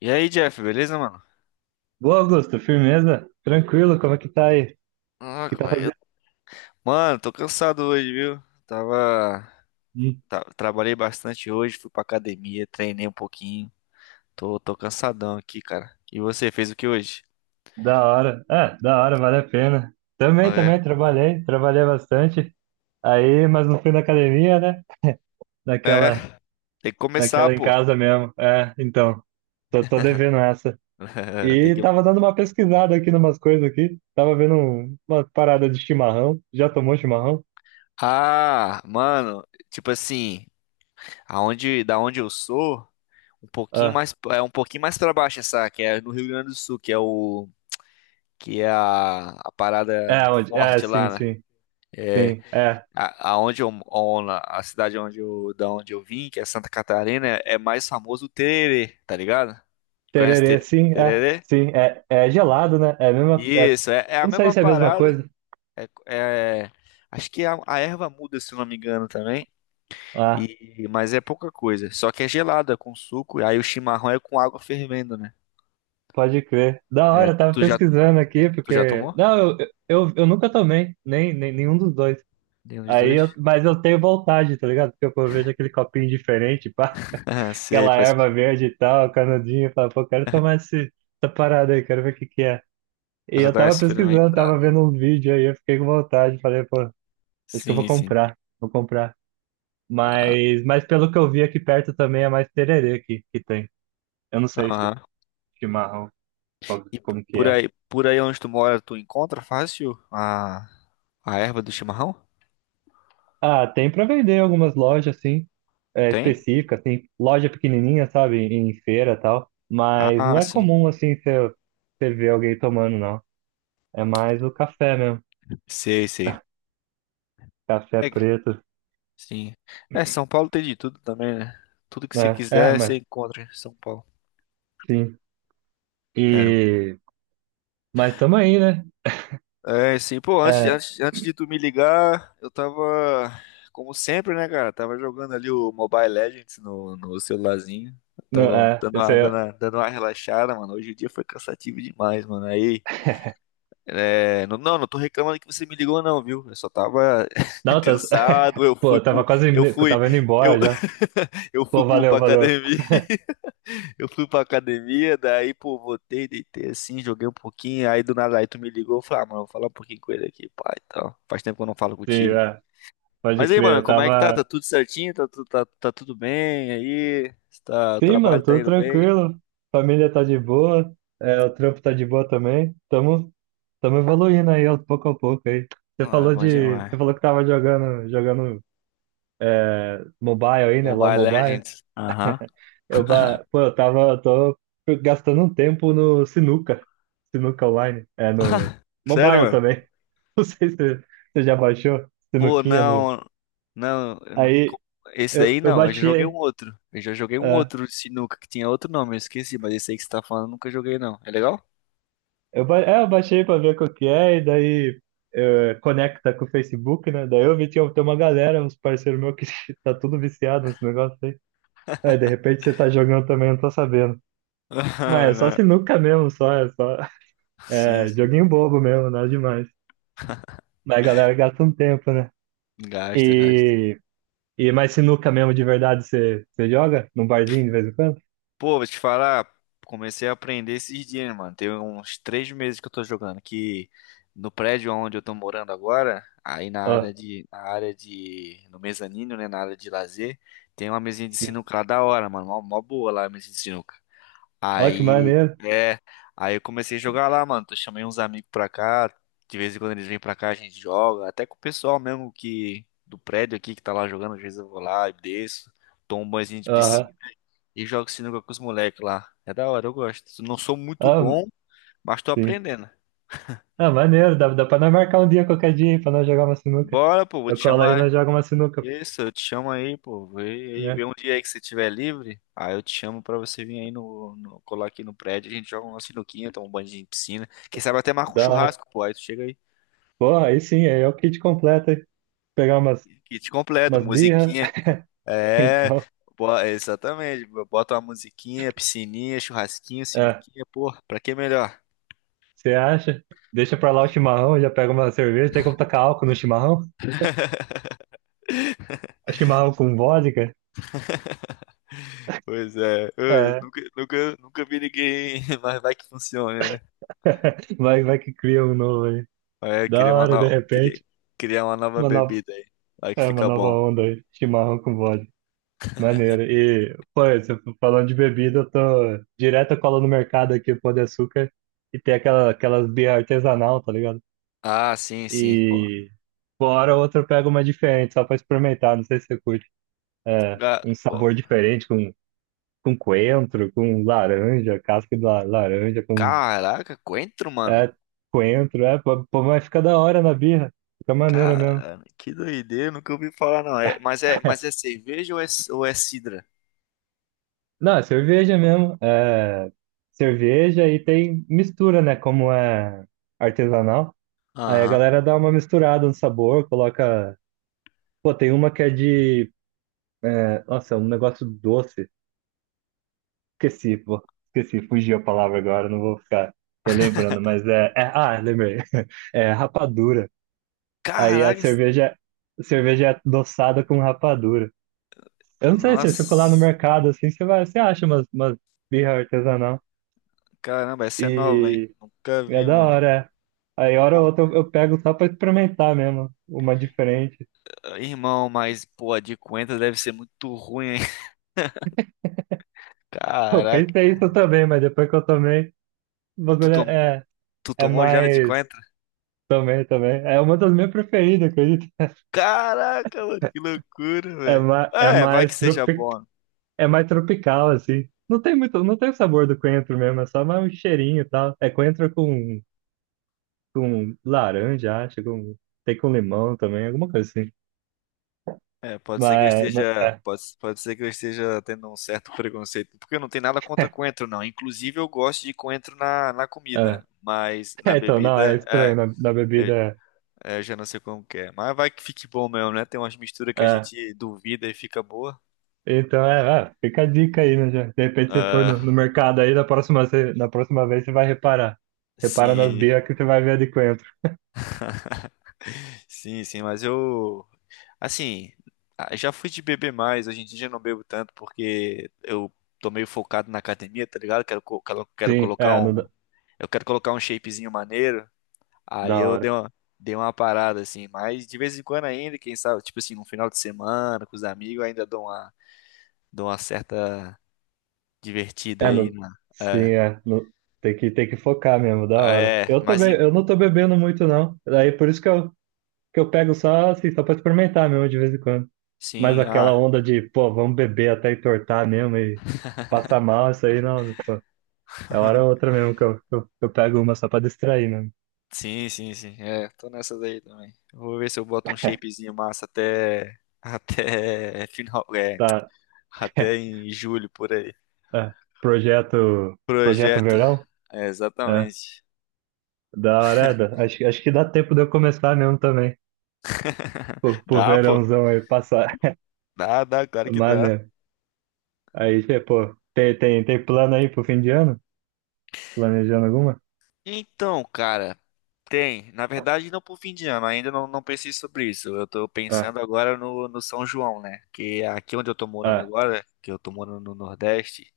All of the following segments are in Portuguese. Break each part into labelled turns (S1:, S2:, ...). S1: E aí, Jeff, beleza, mano?
S2: Boa, Augusto, firmeza? Tranquilo, como é que tá aí? O
S1: Ah,
S2: que
S1: como
S2: tá
S1: é eu...
S2: fazendo?
S1: Mano, tô cansado hoje, viu?
S2: Ih,
S1: Trabalhei bastante hoje, fui pra academia, treinei um pouquinho. Tô cansadão aqui, cara. E você, fez o que hoje?
S2: da hora. É, da hora, vale a pena. Também,
S1: É,
S2: também, trabalhei, bastante. Aí, mas não fui na academia, né?
S1: é,
S2: Naquela,
S1: tem que começar,
S2: naquela em
S1: pô.
S2: casa mesmo. É, então, tô devendo essa.
S1: Tem
S2: E
S1: que...
S2: tava dando uma pesquisada aqui numas coisas aqui. Tava vendo uma parada de chimarrão. Já tomou chimarrão?
S1: Ah, mano, tipo assim, aonde, da onde eu sou, um pouquinho
S2: Ah,
S1: mais, é um pouquinho mais pra baixo essa, que é no Rio Grande do Sul, que é a parada
S2: é, onde? É,
S1: forte
S2: sim,
S1: lá, né?
S2: sim,
S1: É,
S2: sim. É.
S1: A, aonde eu, on- a cidade onde eu, da onde eu vim, que é Santa Catarina, é mais famoso o tererê, tá ligado? Conhece
S2: Tererê, sim, é.
S1: tererê?
S2: Sim, é, é gelado, né? É a mesma. É,
S1: Isso, é, é a
S2: não sei
S1: mesma
S2: se é a mesma
S1: parada.
S2: coisa.
S1: É, é- acho que a erva muda, se eu não me engano, também.
S2: Ah,
S1: E, mas é pouca coisa. Só que é gelada, com suco. E aí o chimarrão é com água fervendo, né?
S2: pode crer. Da
S1: É,
S2: hora, eu tava
S1: tu já,
S2: pesquisando aqui,
S1: tu já
S2: porque.
S1: tomou?
S2: Não, eu nunca tomei, nem, nem nenhum dos dois.
S1: Nenhum dos
S2: Aí eu,
S1: dois?
S2: mas eu tenho vontade, tá ligado? Porque eu vejo aquele copinho diferente, pá,
S1: Ah, sei,
S2: aquela
S1: pra,
S2: erva verde e tal, canudinho, eu falo, pô, quero tomar essa parada aí, quero ver o que que é. E
S1: pra
S2: eu
S1: dar uma
S2: tava pesquisando, tava
S1: experimentada.
S2: vendo um vídeo aí, eu fiquei com vontade, falei, pô, acho que eu vou
S1: Sim, sim.
S2: comprar, vou comprar.
S1: Ah,
S2: Mas, pelo que eu vi aqui perto também é mais tererê que tem. Eu não sei se
S1: aham.
S2: chimarrão,
S1: E p-
S2: como que
S1: por
S2: é.
S1: aí, por aí onde tu mora, tu encontra fácil a erva do chimarrão?
S2: Ah, tem pra vender em algumas lojas, assim, é,
S1: Tem?
S2: específicas, assim, loja pequenininha, sabe, em feira e tal. Mas não
S1: Ah,
S2: é
S1: sim.
S2: comum, assim, você ver alguém tomando, não. É mais o café mesmo,
S1: Sei, sei.
S2: café
S1: É,
S2: preto,
S1: sim. É, São Paulo tem de tudo também, né? Tudo que você
S2: né? É,
S1: quiser, você
S2: mas
S1: encontra em São Paulo.
S2: sim. E... Mas tamo aí, né?
S1: É sim. Pô, antes,
S2: É,
S1: antes, antes de tu me ligar, eu tava, como sempre, né, cara? Tava jogando ali o Mobile Legends no celularzinho.
S2: não,
S1: Tava
S2: é,
S1: dando
S2: isso
S1: uma,
S2: aí...
S1: dando
S2: é,
S1: uma, dando uma relaxada, mano. Hoje o dia foi cansativo demais, mano. Aí. É, não, não, não tô reclamando que você me ligou, não, viu? Eu só tava
S2: não, tá...
S1: cansado, eu
S2: Pô,
S1: fui
S2: eu
S1: pro.
S2: tava
S1: Eu
S2: eu
S1: fui.
S2: tava indo
S1: Eu,
S2: embora já.
S1: eu fui
S2: Pô,
S1: pro,
S2: valeu,
S1: pra
S2: valeu.
S1: academia. Eu fui pra academia, daí, pô, voltei, deitei assim, joguei um pouquinho. Aí do nada aí tu me ligou, eu falei, ah, mano, vou falar um pouquinho com ele aqui, pai. Então, faz tempo que eu não falo
S2: Sim,
S1: contigo.
S2: é, pode
S1: Mas aí,
S2: crer.
S1: mano,
S2: Eu
S1: como é que tá? Tá
S2: tava.
S1: tudo certinho? Tá tudo bem aí? Tá, o
S2: Sim,
S1: trabalho
S2: mano,
S1: tá
S2: tudo
S1: indo bem?
S2: tranquilo. Família tá de boa. É, o trampo tá de boa também. Tamo evoluindo aí, ó, pouco a pouco aí. Você
S1: Ah, é
S2: falou
S1: bom
S2: de. Você
S1: demais.
S2: falou que tava jogando é, mobile aí, né? Lá o
S1: Mobile
S2: Mobile.
S1: Legends. Aham.
S2: Eu, ba- pô, eu tava. Eu tô gastando um tempo no Sinuca. Sinuca Online. É, no
S1: Sério,
S2: Mobile
S1: mano?
S2: também. Não sei se você já baixou.
S1: Pô,
S2: Sinuquinha no.
S1: não. Não, eu não- co-
S2: Aí
S1: esse daí
S2: eu
S1: não, eu já joguei um
S2: baixei.
S1: outro. Eu já joguei um
S2: É.
S1: outro de sinuca que tinha outro nome, eu esqueci, mas esse aí que você tá falando eu nunca joguei não. É legal?
S2: Eu baixei pra ver qual que é, e daí conecta com o Facebook, né? Daí eu vi tinha tem uma galera, uns parceiros meus que tá tudo viciado nesse negócio aí. Aí de repente você tá jogando também, eu não tô sabendo. Mas
S1: Ah,
S2: é só
S1: não.
S2: sinuca mesmo, só, é só.
S1: Sim,
S2: É
S1: sim.
S2: joguinho bobo mesmo, nada demais. Mas a galera gasta um tempo, né?
S1: Gasta, gasta.
S2: E, e mais sinuca mesmo de verdade você joga? Num barzinho de vez em quando?
S1: Pô, vou te falar, comecei a aprender esses dias, mano. Tem uns 3 meses que eu tô jogando, que no prédio onde eu tô morando agora, aí
S2: Ó,
S1: no mezanino, né, na área de lazer, tem uma mesinha de
S2: sim.
S1: sinuca lá da hora, mano, mó, mó boa lá a mesinha de sinuca.
S2: Ó, que
S1: Aí,
S2: maneiro.
S1: é, aí, eu comecei a jogar lá, mano. Eu chamei uns amigos pra cá. De vez em quando eles vêm pra cá, a gente joga. Até com o pessoal mesmo que do prédio aqui que tá lá jogando, às vezes eu vou lá e desço, tomo um banhozinho de piscina
S2: Aham.
S1: e jogo sinuca com os moleques lá. É da hora, eu gosto. Não sou muito
S2: Ah,
S1: bom, mas tô
S2: sim.
S1: aprendendo.
S2: Ah, maneiro, dá, dá pra nós marcar um dia qualquer dia aí pra nós jogar uma sinuca.
S1: Bora, pô, vou
S2: Eu
S1: te
S2: colo aí e nós
S1: chamar.
S2: joga uma sinuca,
S1: Isso, eu te chamo aí, pô. Vê, aí,
S2: né?
S1: vê um dia aí que você estiver livre. Aí eu te chamo pra você vir aí colar aqui no prédio. A gente joga uma sinuquinha, toma um banho de piscina. Quem sabe até marca um
S2: Da hora.
S1: churrasco, pô. Aí tu chega aí.
S2: Porra, aí sim, aí é o kit completo, hein? Pegar
S1: Kit completo,
S2: umas birra,
S1: musiquinha. É,
S2: então,
S1: exatamente. Bota uma musiquinha, piscininha, churrasquinho,
S2: é,
S1: sinuquinha, pô. Pra que melhor?
S2: você acha? Deixa pra lá o
S1: Ah,
S2: chimarrão, já pega uma cerveja, tem como tacar álcool no chimarrão? Chimarrão com vodka?
S1: pois é, eu
S2: É,
S1: nunca, nunca, nunca vi ninguém, mas vai que funcione, né?
S2: vai, vai que cria um novo aí.
S1: É,
S2: Da
S1: criar uma
S2: hora, de
S1: nova,
S2: repente, uma nova,
S1: bebida aí. Vai que
S2: é, uma
S1: fica
S2: nova
S1: bom.
S2: onda aí, chimarrão com vodka. Maneiro. E, pô, você falando de bebida, eu tô direto eu colo no mercado aqui, Pão de Açúcar, e tem aquelas birra artesanal, tá ligado?
S1: Ah, sim, sim, pô.
S2: E fora outra eu pego uma diferente, só pra experimentar, não sei se você curte. É,
S1: Ga-
S2: um
S1: pô.
S2: sabor diferente, com coentro, com laranja, casca de laranja, com
S1: Caraca, coentro, mano.
S2: é, coentro, é, pô, pô, mas fica da hora na birra, fica maneiro mesmo.
S1: Cara, que doideira, nunca ouvi falar não. É, mas é cerveja ou é sidra?
S2: Não, é cerveja mesmo, é cerveja e tem mistura, né, como é artesanal. Aí a
S1: Aham.
S2: galera dá uma misturada no sabor, coloca. Pô, tem uma que é de. É... Nossa, é um negócio doce. Esqueci, pô. Esqueci, fugiu a palavra agora, não vou ficar relembrando, mas é. É... Ah, lembrei. É rapadura. Aí
S1: Caraca,
S2: a cerveja é adoçada com rapadura. Eu não sei se você colar no
S1: nossa.
S2: mercado assim, você vai, você acha umas birra artesanal.
S1: Caramba, essa é
S2: E
S1: nova, hein? Nunca
S2: e é
S1: vi,
S2: da
S1: mano.
S2: hora, é. Aí, hora ou
S1: Bom,
S2: outra, eu pego só pra experimentar mesmo, uma diferente.
S1: irmão, mas pô, a de coentro deve ser muito ruim, hein?
S2: Eu
S1: Caraca.
S2: pensei isso também, mas depois que eu tomei. O
S1: Tu
S2: bagulho
S1: tomou,
S2: é
S1: tu
S2: é
S1: tomou já a de
S2: mais.
S1: coentro?
S2: Também, também. É uma das minhas preferidas, acredito.
S1: Caraca, mano, que loucura,
S2: É,
S1: velho.
S2: ma, é,
S1: É, vai que
S2: mais
S1: seja bom.
S2: é mais tropical, assim. Não tem muito, não tem o sabor do coentro mesmo, é só mais um cheirinho e tal. É coentro com laranja, acho, com, tem com limão também, alguma coisa assim.
S1: É,
S2: Mas, mas- é,
S1: pode ser que eu esteja tendo um certo preconceito, porque eu não tenho nada contra coentro, não. Inclusive, eu gosto de coentro na
S2: é.
S1: comida, mas na
S2: É, então, não, é
S1: bebida,
S2: estranho na
S1: eu,
S2: bebida.
S1: eu já não sei como que é. Mas vai que fique bom mesmo, né? Tem umas misturas que
S2: É.
S1: a
S2: É.
S1: gente duvida e fica boa.
S2: Então, é, é, fica a dica aí, né? Já. De repente você for no
S1: Ah,
S2: mercado aí, na próxima, na próxima vez você vai reparar. Repara nas
S1: sim,
S2: bias que você vai ver a de coentro.
S1: sim, sim, mas eu, assim, ah, já fui de beber mais, hoje em dia já não bebo tanto, porque eu tô meio focado na academia, tá ligado? Quero, co- quero, quero
S2: Sim,
S1: colocar
S2: é,
S1: um,
S2: no
S1: eu quero colocar um shapezinho maneiro. Aí
S2: da
S1: eu dei
S2: hora.
S1: uma, dei uma parada, assim, mas de vez em quando ainda, quem sabe, tipo assim, no final de semana, com os amigos, eu ainda dou uma certa divertida
S2: É,
S1: aí
S2: no
S1: na.
S2: sim,
S1: É,
S2: é, não, tem que focar mesmo, da hora.
S1: é,
S2: Eu também, eu não tô bebendo muito, não. Daí por isso que eu pego só, assim, só pra experimentar mesmo, de vez em quando. Mas
S1: sim,
S2: aquela
S1: ah,
S2: onda de, pô, vamos beber até entortar mesmo e passar mal, isso aí não, pô, é hora ou outra mesmo que eu pego uma só pra distrair, né?
S1: sim, sim, sim, é, tô nessa daí também. Vou ver se eu boto um shapezinho massa até, até final, é,
S2: Tá,
S1: até em julho, por aí.
S2: é, projeto
S1: Projeto,
S2: verão?
S1: é,
S2: É,
S1: exatamente.
S2: da hora, é, acho, acho que dá tempo de eu começar mesmo também, pro
S1: Dá, pô,
S2: verãozão aí passar.
S1: dá, claro que dá.
S2: Maneiro. Aí, cê, pô, tem plano aí pro fim de ano? Planejando alguma?
S1: Então, cara, tem. Na verdade, não pro fim de ano, ainda não, não pensei sobre isso. Eu tô
S2: Ah,
S1: pensando agora no São João, né? Que é aqui onde eu tô morando
S2: ah,
S1: agora, que eu tô morando no Nordeste,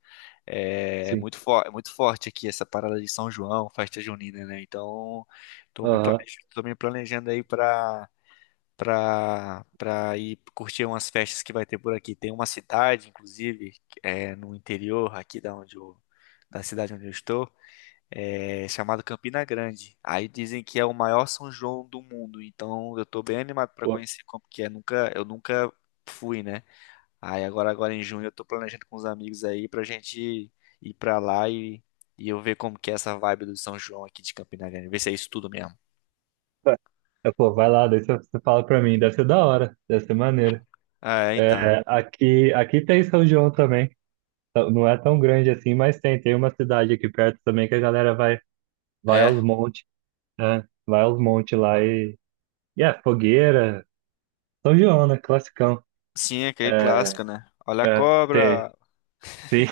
S1: é, é
S2: sim.
S1: muito, fo é muito forte aqui essa parada de São João, festa junina, né? Então, tô me
S2: Aham.
S1: planejando, tô me planejando aí pra ir curtir umas festas que vai ter por aqui. Tem uma cidade, inclusive, que é, no interior aqui da cidade onde eu estou, é, chamado Campina Grande. Aí dizem que é o maior São João do mundo, então eu tô bem animado pra
S2: Pô,
S1: conhecer como que é. Nunca, eu nunca fui, né? Aí agora em junho eu tô planejando com os amigos aí pra gente ir pra lá e eu ver como que é essa vibe do São João aqui de Campina Grande, ver se é isso tudo mesmo.
S2: tá. É, pô, vai lá, daí você fala pra mim. Deve ser da hora, deve ser maneiro.
S1: Ah, é,
S2: É,
S1: então.
S2: aqui, aqui tem São João também. Tá. Não é tão grande assim, mas tem. Tem uma cidade aqui perto também que a galera vai, vai
S1: É,
S2: aos montes, né? Vai aos montes lá e. E é, fogueira. São João, né? Classicão.
S1: sim, é aquele
S2: É,
S1: clássico, né? Olha a
S2: é, tem,
S1: cobra.
S2: sim,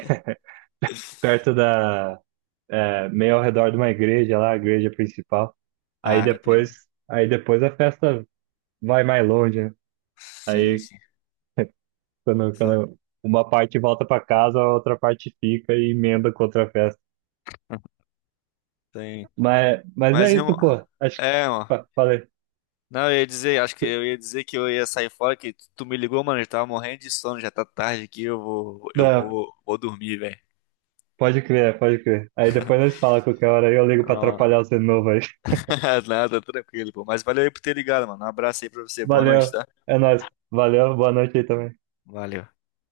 S2: perto da. É, meio ao redor de uma igreja lá, a igreja principal.
S1: Ah, entendi.
S2: Aí depois a festa vai mais longe, né?
S1: Sim,
S2: Aí
S1: sim. Saca.
S2: quando uma parte volta para casa, a outra parte fica e emenda com outra festa.
S1: Tem.
S2: Mas,
S1: Mas,
S2: é
S1: irmão,
S2: isso, pô. Acho que
S1: é, ó.
S2: falei.
S1: Não, acho que eu ia dizer que eu ia sair fora, que tu me ligou, mano, eu tava morrendo de sono, já tá tarde aqui, eu vou, eu
S2: Não,
S1: vou, vou dormir, velho.
S2: pode crer, pode crer. Aí depois nós fala qualquer hora, aí eu ligo pra
S1: Não,
S2: atrapalhar você de novo aí.
S1: nada, tranquilo, pô. Mas valeu aí por ter ligado, mano. Um abraço aí pra você, boa
S2: Valeu,
S1: noite, tá?
S2: é nóis. Valeu, boa noite aí também.
S1: Valeu.